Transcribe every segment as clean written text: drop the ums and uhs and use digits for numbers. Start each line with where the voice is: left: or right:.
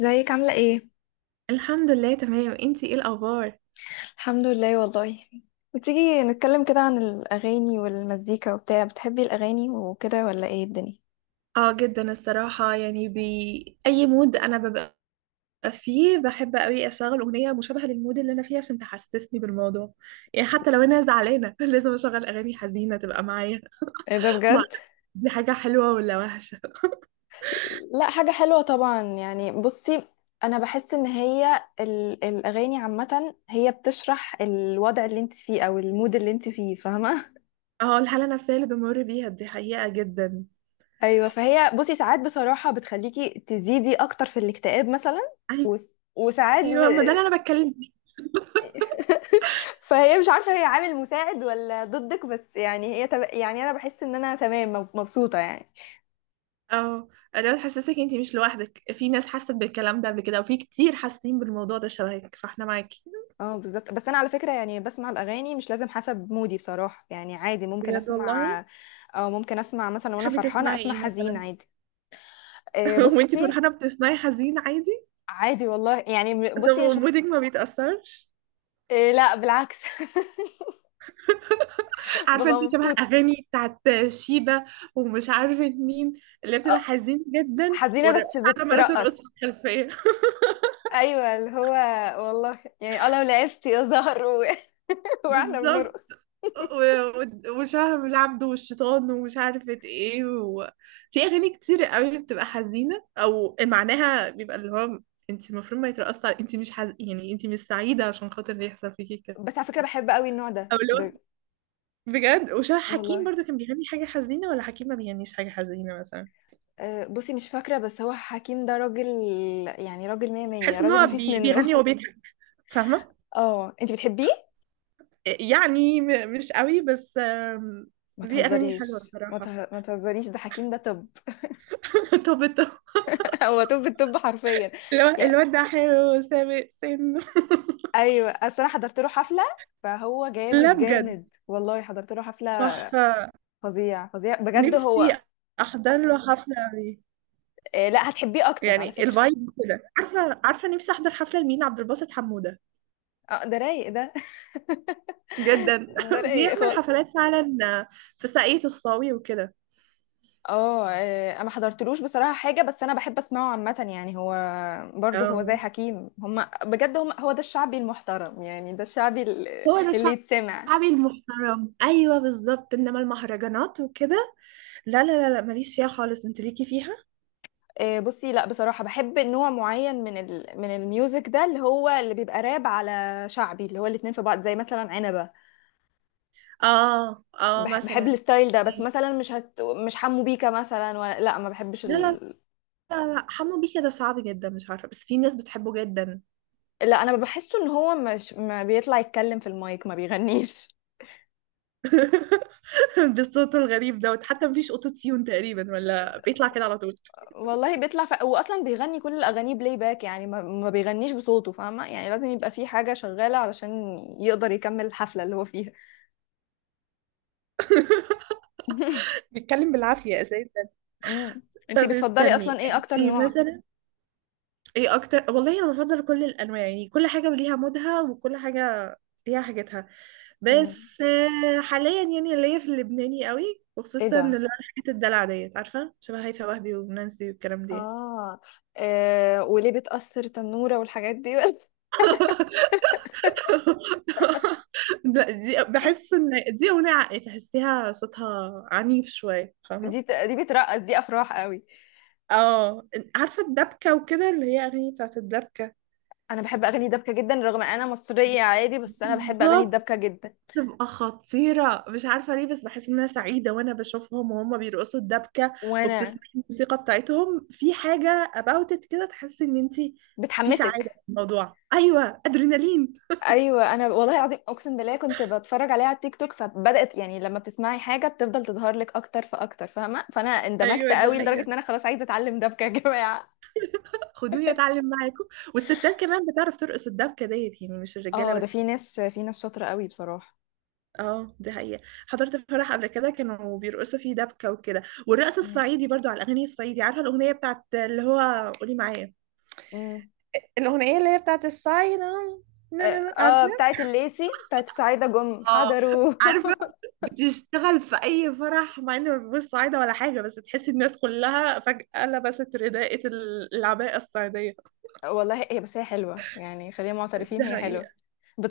left: ازيك عاملة ايه؟
right: الحمد لله تمام، انتي ايه الاخبار؟
left: الحمد لله والله. وتيجي نتكلم كده عن الأغاني والمزيكا وبتاع بتحبي الأغاني وكده ولا ايه الدنيا؟
right: اه، جدا الصراحة، يعني بأي مود انا ببقى فيه بحب قوي اشغل اغنية مشابهة للمود اللي انا فيه، عشان تحسسني بالموضوع. يعني حتى لو انا زعلانة لازم اشغل اغاني حزينة تبقى معايا.
left: ايه ده
right: ما
left: بجد.
right: أعرف، دي حاجة حلوة ولا وحشة؟
left: لا حاجة حلوة طبعا يعني بصي، أنا بحس إن هي الأغاني عامة هي بتشرح الوضع اللي انت فيه أو المود اللي انت فيه فاهمة؟
right: اه، الحالة النفسية اللي بمر بيها دي حقيقة جدا.
left: أيوة فهي بصي ساعات بصراحة بتخليكي تزيدي أكتر في الاكتئاب مثلا و- وساعات
right: ايوه، ما ده اللي انا بتكلم فيه.
left: فهي مش عارفة هي عامل مساعد ولا ضدك، بس يعني هي يعني انا بحس ان انا تمام مبسوطة يعني.
right: اه، لو تحسسك انتي مش لوحدك، في ناس حست بالكلام ده قبل كده، وفي كتير حاسين بالموضوع ده شبهك، فاحنا معاكي.
left: اه بالظبط، بس انا على فكرة يعني بسمع الاغاني مش لازم حسب مودي بصراحة، يعني عادي ممكن
right: بجد
left: اسمع
right: والله.
left: او ممكن اسمع مثلا وانا
right: بتحبي
left: فرحانة
right: تسمعي
left: اسمع
right: ايه
left: حزين
right: مثلا؟
left: عادي.
right: وانتي
left: بصي
right: فرحانه بتسمعي حزين عادي؟
left: عادي والله يعني
right: طب
left: بصي مش
right: ومودك ما بيتأثرش؟
left: لا بالعكس
right: عارفه
left: ببقى
right: انتي شبه
left: مبسوطة.
right: اغاني بتاعت شيبة، ومش عارفه مين، اللي بتبقى
left: آه،
right: حزين جدا
left: حزينة بس
right: والرقاصه عماله ترقص
left: بترقص.
right: في الخلفيه.
left: ايوه اللي هو، والله يعني اه لو لعبت يا زهر واحنا
right: بالظبط.
left: بنرقص.
right: وشهم العبد والشيطان ومش عارفة ايه. في أغاني كتير قوي بتبقى حزينة أو معناها بيبقى اللي هو، انت المفروض ما يترقصش على، انت مش يعني انت مش سعيدة عشان خاطر اللي يحصل فيكي كده،
left: بس على فكرة بحب قوي النوع ده
right: أو اللي هو. بجد وشاه حكيم
left: والله
right: برضو كان بيغني حاجة حزينة، ولا حكيم ما بيغنيش حاجة حزينة مثلا؟
left: بصي مش فاكرة، بس هو حكيم ده راجل، يعني راجل مية مية،
right: بحس ان
left: راجل
right: هو
left: مفيش منه
right: بيغني وهو بيضحك، فاهمة؟
left: اه انتي بتحبيه؟
right: يعني مش قوي بس.
left: ما
right: ليه أغاني حلوة
left: تهزريش،
right: الصراحة.
left: ما تهزريش، ده حكيم ده طب.
right: طب، طب.
left: هو طب الطب حرفيا. يا...
right: الواد ده حلو سابق سنه.
left: ايوه اصل انا حضرت له حفلة فهو جامد
right: لا، بجد،
left: جامد والله، حضرت له حفلة
right: تحفة،
left: فظيع فظيع بجد هو.
right: نفسي أحضر له حفلة عليه.
left: لا هتحبيه اكتر على
right: يعني
left: فكرة.
right: الفايب كده، عارفة؟ عارفة، نفسي أحضر حفلة لمين؟ عبد الباسط حمودة
left: اه ده رايق ده.
right: جدا.
left: ده رايق
right: بيعمل
left: خالص.
right: حفلات فعلا في ساقية الصاوي وكده.
left: اه، انا ما حضرتلوش بصراحه حاجه، بس انا بحب اسمعه عامه، يعني هو برضه هو زي
right: آه.
left: حكيم، هم بجد هم هو ده الشعبي المحترم، يعني ده الشعبي
right: هو ده
left: اللي يتسمع.
right: الشعبي المحترم، ايوه بالظبط، انما المهرجانات وكده، لا، لا، لا، لا، ماليش فيها خالص، انت ليكي فيها.
left: بصي لا بصراحه بحب نوع معين من من الميوزك ده اللي هو اللي بيبقى راب على شعبي، اللي هو الاتنين في بعض زي مثلا عنبه.
right: اه، اه،
left: بحب
right: مثلا.
left: الستايل ده، بس مثلا
right: ماشي.
left: مش حمو بيكا مثلا، ولا لا ما بحبش
right: لا، لا، لا، لا، حمو بيكا ده صعب جدا، مش عارفه، بس في ناس بتحبه جدا.
left: لا انا بحسه ان هو مش ما بيطلع يتكلم في المايك ما بيغنيش.
right: بصوته الغريب دوت، حتى مفيش اوتو تيون تقريبا، ولا بيطلع كده على طول.
left: والله بيطلع هو اصلا بيغني كل الاغاني بلاي باك، يعني ما بيغنيش بصوته فاهمه، يعني لازم يبقى في حاجه شغاله علشان يقدر يكمل الحفله اللي هو فيها.
right: بيتكلم بالعافيه اساسا.
left: مم. انتي
right: طب
left: بتفضلي اصلا
right: استني
left: ايه اكتر
right: انت،
left: نوع؟
right: مثلا ايه اكتر؟ والله انا بفضل كل الانواع، يعني كل حاجه وليها مودها وكل حاجه ليها حاجتها،
left: مم.
right: بس حاليا يعني ليا في اللبناني قوي،
left: ايه
right: وخصوصا
left: ده؟
right: اللي هو الحاجات الدلع ديت، عارفه؟ شبه هيفاء وهبي ونانسي والكلام دي.
left: آه. اه وليه بتأثر تنورة والحاجات دي
right: لا، دي بحس ان دي اغنيه عقل، تحسيها صوتها عنيف شويه،
left: دي
right: فاهمه؟
left: دي بترقص، دي افراح قوي.
right: اه، عارفه الدبكه وكده، اللي هي اغاني بتاعت الدبكه.
left: انا بحب اغاني دبكة جدا رغم انا مصرية عادي، بس انا بحب اغاني
right: بالظبط،
left: الدبكة جدا.
right: تبقى خطيرة، مش عارفة ليه، بس بحس إن أنا سعيدة وأنا بشوفهم وهم بيرقصوا الدبكة،
left: وانا
right: وبتسمعي الموسيقى بتاعتهم، في حاجة about it كده تحسي إن أنتي في سعادة
left: بتحمسك.
right: في الموضوع. أيوة، أدرينالين.
left: ايوه انا والله العظيم اقسم بالله كنت بتفرج عليها على التيك توك فبدات، يعني لما بتسمعي حاجه بتفضل تظهر لك اكتر فاكتر فاهمه، فانا اندمجت
right: ايوه، دي
left: قوي لدرجه
right: حقيقة.
left: ان انا خلاص عايزه اتعلم دبكه يا جماعه.
right: خدوني أتعلم معاكم. والستات كمان بتعرف ترقص الدبكة ديت، يعني مش الرجالة
left: اه ده في
right: بس.
left: ناس في ناس شاطره قوي بصراحه.
right: اه، دي حقيقة. حضرت فرح قبل كده، كانوا بيرقصوا فيه دبكة وكده، والرقص
left: مم.
right: الصعيدي برضو على الأغاني الصعيدي، عارفة الأغنية بتاعت اللي هو قولي معايا،
left: مم.
right: الأغنية اللي هي بتاعت الصعيدة.
left: اه،
right: نا- نا- نا-
left: بتاعت الليسي، بتاعت سعيده جم
right: اه،
left: حضروا.
right: عارفه. بتشتغل في اي فرح، مع ان مفيش صعيده ولا حاجه، بس تحسي الناس كلها فجاه لبست رداءة العباءه الصعيديه.
left: والله هي، بس هي حلوه يعني، خلينا معترفين
right: ده
left: هي
right: حقيقه.
left: حلوه.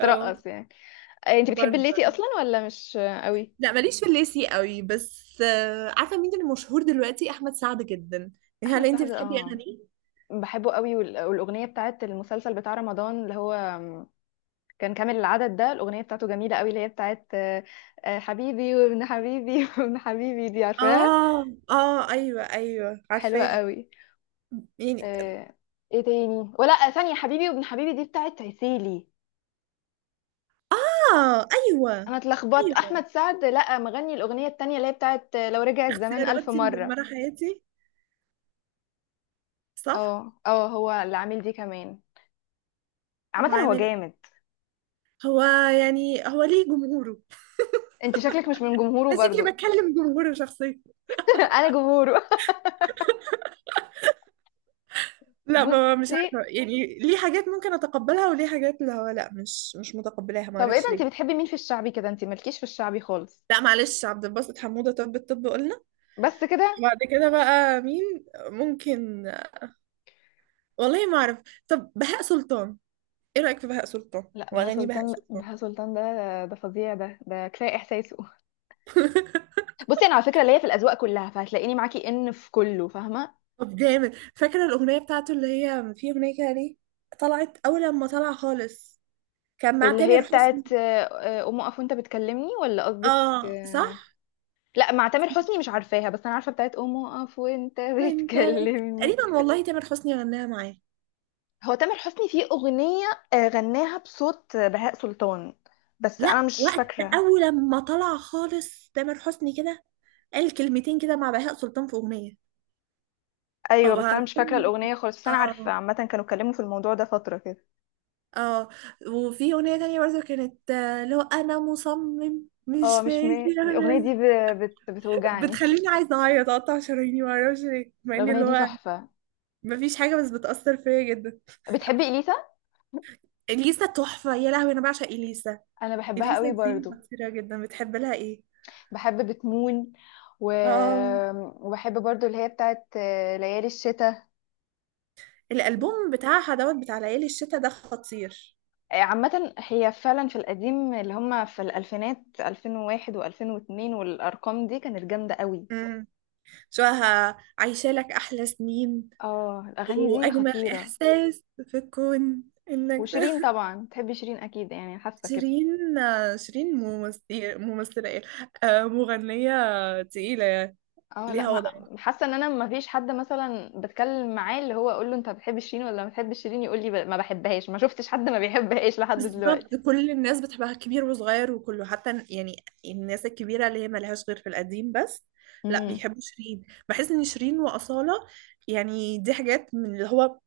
right: اه،
left: يعني. انت بتحبي
right: برضه.
left: الليسي اصلا ولا مش قوي؟
right: لا، ماليش في الليسي قوي، بس عارفه مين اللي مشهور دلوقتي؟ احمد سعد جدا. هل
left: احمد
right: انت
left: سعد،
right: بتحبي
left: اه
right: اغانيه؟
left: بحبه قوي، والاغنيه بتاعت المسلسل بتاع رمضان اللي هو كان كامل العدد ده، الأغنية بتاعته جميلة قوي اللي هي بتاعت حبيبي وابن حبيبي وابن حبيبي دي عارفاها.
right: اه، اه، ايوه، ايوه،
left: حلوة
right: عارفاها،
left: قوي.
right: يعني.
left: آه، ايه تاني؟ ولا ثانية حبيبي وابن حبيبي دي بتاعت عسيلي.
right: اه، ايوه،
left: انا اتلخبطت،
right: ايوه،
left: احمد سعد لا مغني الأغنية التانية اللي هي بتاعت لو رجع الزمان ألف
right: اختياراتي
left: مرة.
right: مدمره حياتي، صح.
left: اه اه هو اللي عامل دي كمان، عامة هو
right: وعامل ايه
left: جامد.
right: هو؟ يعني هو ليه جمهوره.
left: انت شكلك مش من جمهوره
right: انا
left: برضو.
right: شكلي بتكلم جمهور شخصيا.
left: انا جمهوره.
right: لا، ما مش
left: بصي،
right: عارفه يعني، ليه حاجات ممكن اتقبلها وليه حاجات اللي هو لا مش متقبلاها، ما
left: طب ايه
right: اعرفش
left: ده، انت
right: ليه.
left: بتحبي مين في الشعبي كده؟ انت مالكيش في الشعبي خالص.
right: لا، معلش، عبد الباسط حموده طب الطب قلنا،
left: بس كده.
right: بعد كده بقى مين؟ ممكن، والله ما اعرف. طب بهاء سلطان، ايه رايك في بهاء سلطان
left: لا بهاء
right: واغاني بهاء
left: سلطان،
right: سلطان؟
left: بهاء سلطان ده ده فظيع، ده كفايه احساسه. بصي انا على فكره ليا في الاذواق كلها، فهتلاقيني معاكي ان في كله فاهمه.
right: طب جامد، فاكره الاغنيه بتاعته؟ اللي هي في اغنيه كده، ليه طلعت اول لما طلع خالص، كان مع
left: اللي هي
right: تامر حسني.
left: بتاعت قوم اقف وانت بتكلمني، ولا قصدك
right: اه، صح.
left: لا مع تامر حسني مش عارفاها، بس انا عارفه بتاعت قوم اقف وانت
right: انت
left: بتكلمني.
right: تقريبا والله تامر حسني غناها معاه.
left: هو تامر حسني فيه اغنيه غناها بصوت بهاء سلطان، بس انا
right: لا،
left: مش
right: وقت
left: فاكره.
right: اول ما طلع خالص تامر حسني كده، قال كلمتين كده مع بهاء سلطان في اغنيه. او
left: ايوه بس انا مش فاكره
right: بعدين-
left: الاغنيه خالص، بس انا عارفه
right: اه،
left: عامه كانوا اتكلموا في الموضوع ده فتره كده.
right: اه، وفي اغنيه تانية برضه كانت لو انا مصمم
left: اه
right: مش
left: مش
right: ماشي انا.
left: الاغنيه دي بتوجعني.
right: بتخليني عايزه اعيط، اقطع شراييني معرفش ليه، مع ان
left: الأغنية
right: اللي
left: دي
right: هو
left: تحفة.
right: مفيش حاجه، بس بتاثر فيا جدا.
left: بتحبي إليسا؟
right: اليسا تحفه، يا لهوي انا بعشق اليسا.
left: أنا بحبها
right: اليسا
left: قوي
right: دي
left: برضو.
right: خطيره جدا، بتحب لها ايه؟
left: بحب بتمون و...
right: اه،
left: وبحب برضو اللي هي بتاعت ليالي الشتاء.
right: الالبوم بتاعها دوت، بتاع ليالي الشتاء ده خطير.
left: عامة هي فعلا في القديم اللي هم في الألفينات، 2001 و2002 والأرقام دي كانت جامدة قوي.
right: مم. شو عايشة لك أحلى سنين
left: اه الأغاني دي
right: وأجمل
left: خطيرة.
right: إحساس في الكون إنك ده.
left: وشيرين طبعا، تحبي شيرين أكيد يعني، حاسة كده؟
right: شيرين، شيرين ممثلة، ممثلة إيه؟ مغنية تقيلة يعني،
left: اه لا
right: ليها وضع.
left: ما حاسة ان انا ما فيش حد مثلا بتكلم معاه اللي هو اقول له انت بتحب شيرين ولا ما بتحبش شيرين يقول لي ما بحبهاش، ما شفتش حد ما بيحبهاش لحد
right: بالظبط،
left: دلوقتي.
right: كل الناس بتحبها، كبير وصغير وكله، حتى يعني الناس الكبيرة اللي هي ملهاش غير في القديم بس، لا،
left: امم.
right: بيحبوا شيرين، بحس إن شيرين وأصالة، يعني دي حاجات من اللي هو،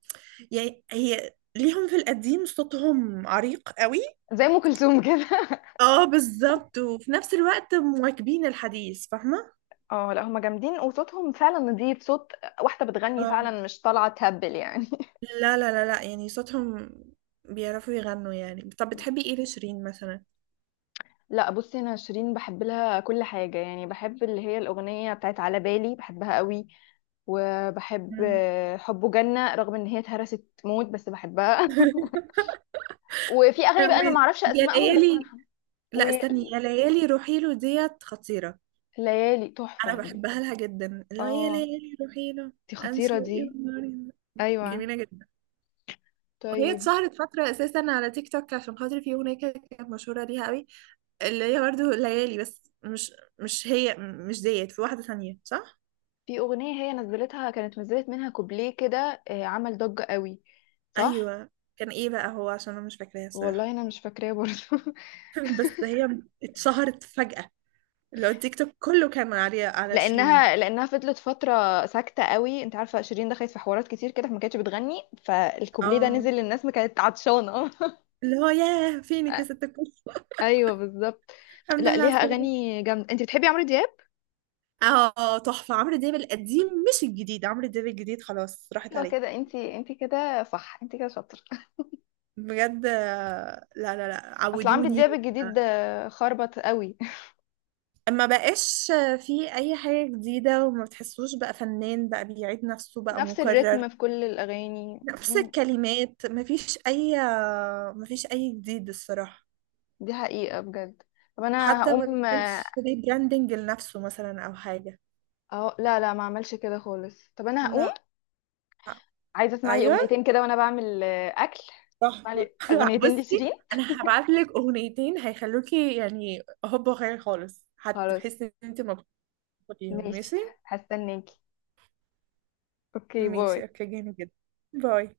right: يعني هي ليهم في القديم صوتهم عريق قوي.
left: زي ام كلثوم كده
right: اه، بالظبط، وفي نفس الوقت مواكبين الحديث، فاهمة؟
left: اه لا هما جامدين وصوتهم فعلا نضيف، صوت واحده بتغني
right: اه،
left: فعلا مش طالعه تهبل يعني.
right: لا، لا، لا، لا، يعني صوتهم بيعرفوا يغنوا يعني. طب بتحبي ايه لشيرين مثلا؟
left: لا بصي انا شيرين بحب لها كل حاجه، يعني بحب اللي هي الاغنيه بتاعت على بالي بحبها قوي. وبحب
right: مم.
left: حبه جنه رغم ان هي اتهرست موت بس بحبها وفي اغاني بقى انا
right: أول-
left: معرفش
right: يا
left: اسمائهم بس انا
right: ليالي، لا استني، يا ليالي روحي له ديت خطيرة،
left: وليالي
right: انا
left: تحفه.
right: بحبها لها جدا، لا يا
left: اه
right: ليالي روحي له،
left: دي خطيره
right: انسو
left: دي.
right: ايه وناري،
left: ايوه.
right: جميلة جدا. وهي
left: طيب.
right: اتشهرت فترة اساسا على تيك توك عشان خاطر في اغنية كده كانت مشهورة ليها قوي، اللي هي برضه ليالي، بس مش هي، مش ديت، في واحدة ثانية صح؟
left: في أغنية هي نزلتها، كانت نزلت منها كوبليه كده عمل ضجة قوي، صح؟
right: أيوة. كان ايه بقى هو، عشان أنا مش فاكراها الصراحة.
left: والله أنا مش فاكراه برضه.
right: بس هي اتشهرت فجأة، اللي هو التيك توك كله كان عليها، على شيرين.
left: لأنها فضلت فترة ساكتة قوي، أنت عارفة شيرين دخلت في حوارات كتير كده فما كانتش بتغني، فالكوبليه ده
right: اه،
left: نزل للناس ما كانت عطشانة.
right: اللي هو ياه فينك يا ست الكل.
left: أيوه بالظبط.
right: الحمد
left: لا
right: لله على
left: ليها
right: السلامة.
left: أغاني جامدة. أنت بتحبي عمرو دياب؟
right: اه، تحفة، عمرو دياب القديم مش الجديد، عمرو دياب الجديد خلاص راحت
left: أيوه
right: عليه.
left: كده، أنت كده صح، أنت كده شاطرة.
right: بجد، لا، لا، لا،
left: أصل عمرو
right: عودوني.
left: دياب الجديد خربط قوي.
right: ما بقاش في اي حاجة جديدة وما بتحسوش، بقى فنان بقى بيعيد نفسه بقى
left: نفس
right: مكرر،
left: الريتم في كل الأغاني.
right: نفس الكلمات، ما فيش اي جديد الصراحة.
left: دي حقيقة بجد. طب انا
right: حتى ما
left: هقوم
right: بيعملش ريبراندنج لنفسه مثلا او حاجة.
left: اهو لا لا ما اعملش كده خالص، طب انا
right: لا،
left: هقوم عايزة اسمع لي
right: ايوه،
left: اغنيتين كده وانا بعمل اكل. اسمع
right: تحفة.
left: لي اغنيتين لشيرين.
right: بصي انا هبعت لك اغنيتين هيخلوكي، يعني هوب، وخير خالص
left: خلاص.
right: هتحسي ان انت مبسوطة بيهم.
left: ماشي.
right: ماشي،
left: هستناكي. اوكي
right: ماشي،
left: باي.
right: اوكي، جامد جدا. باي.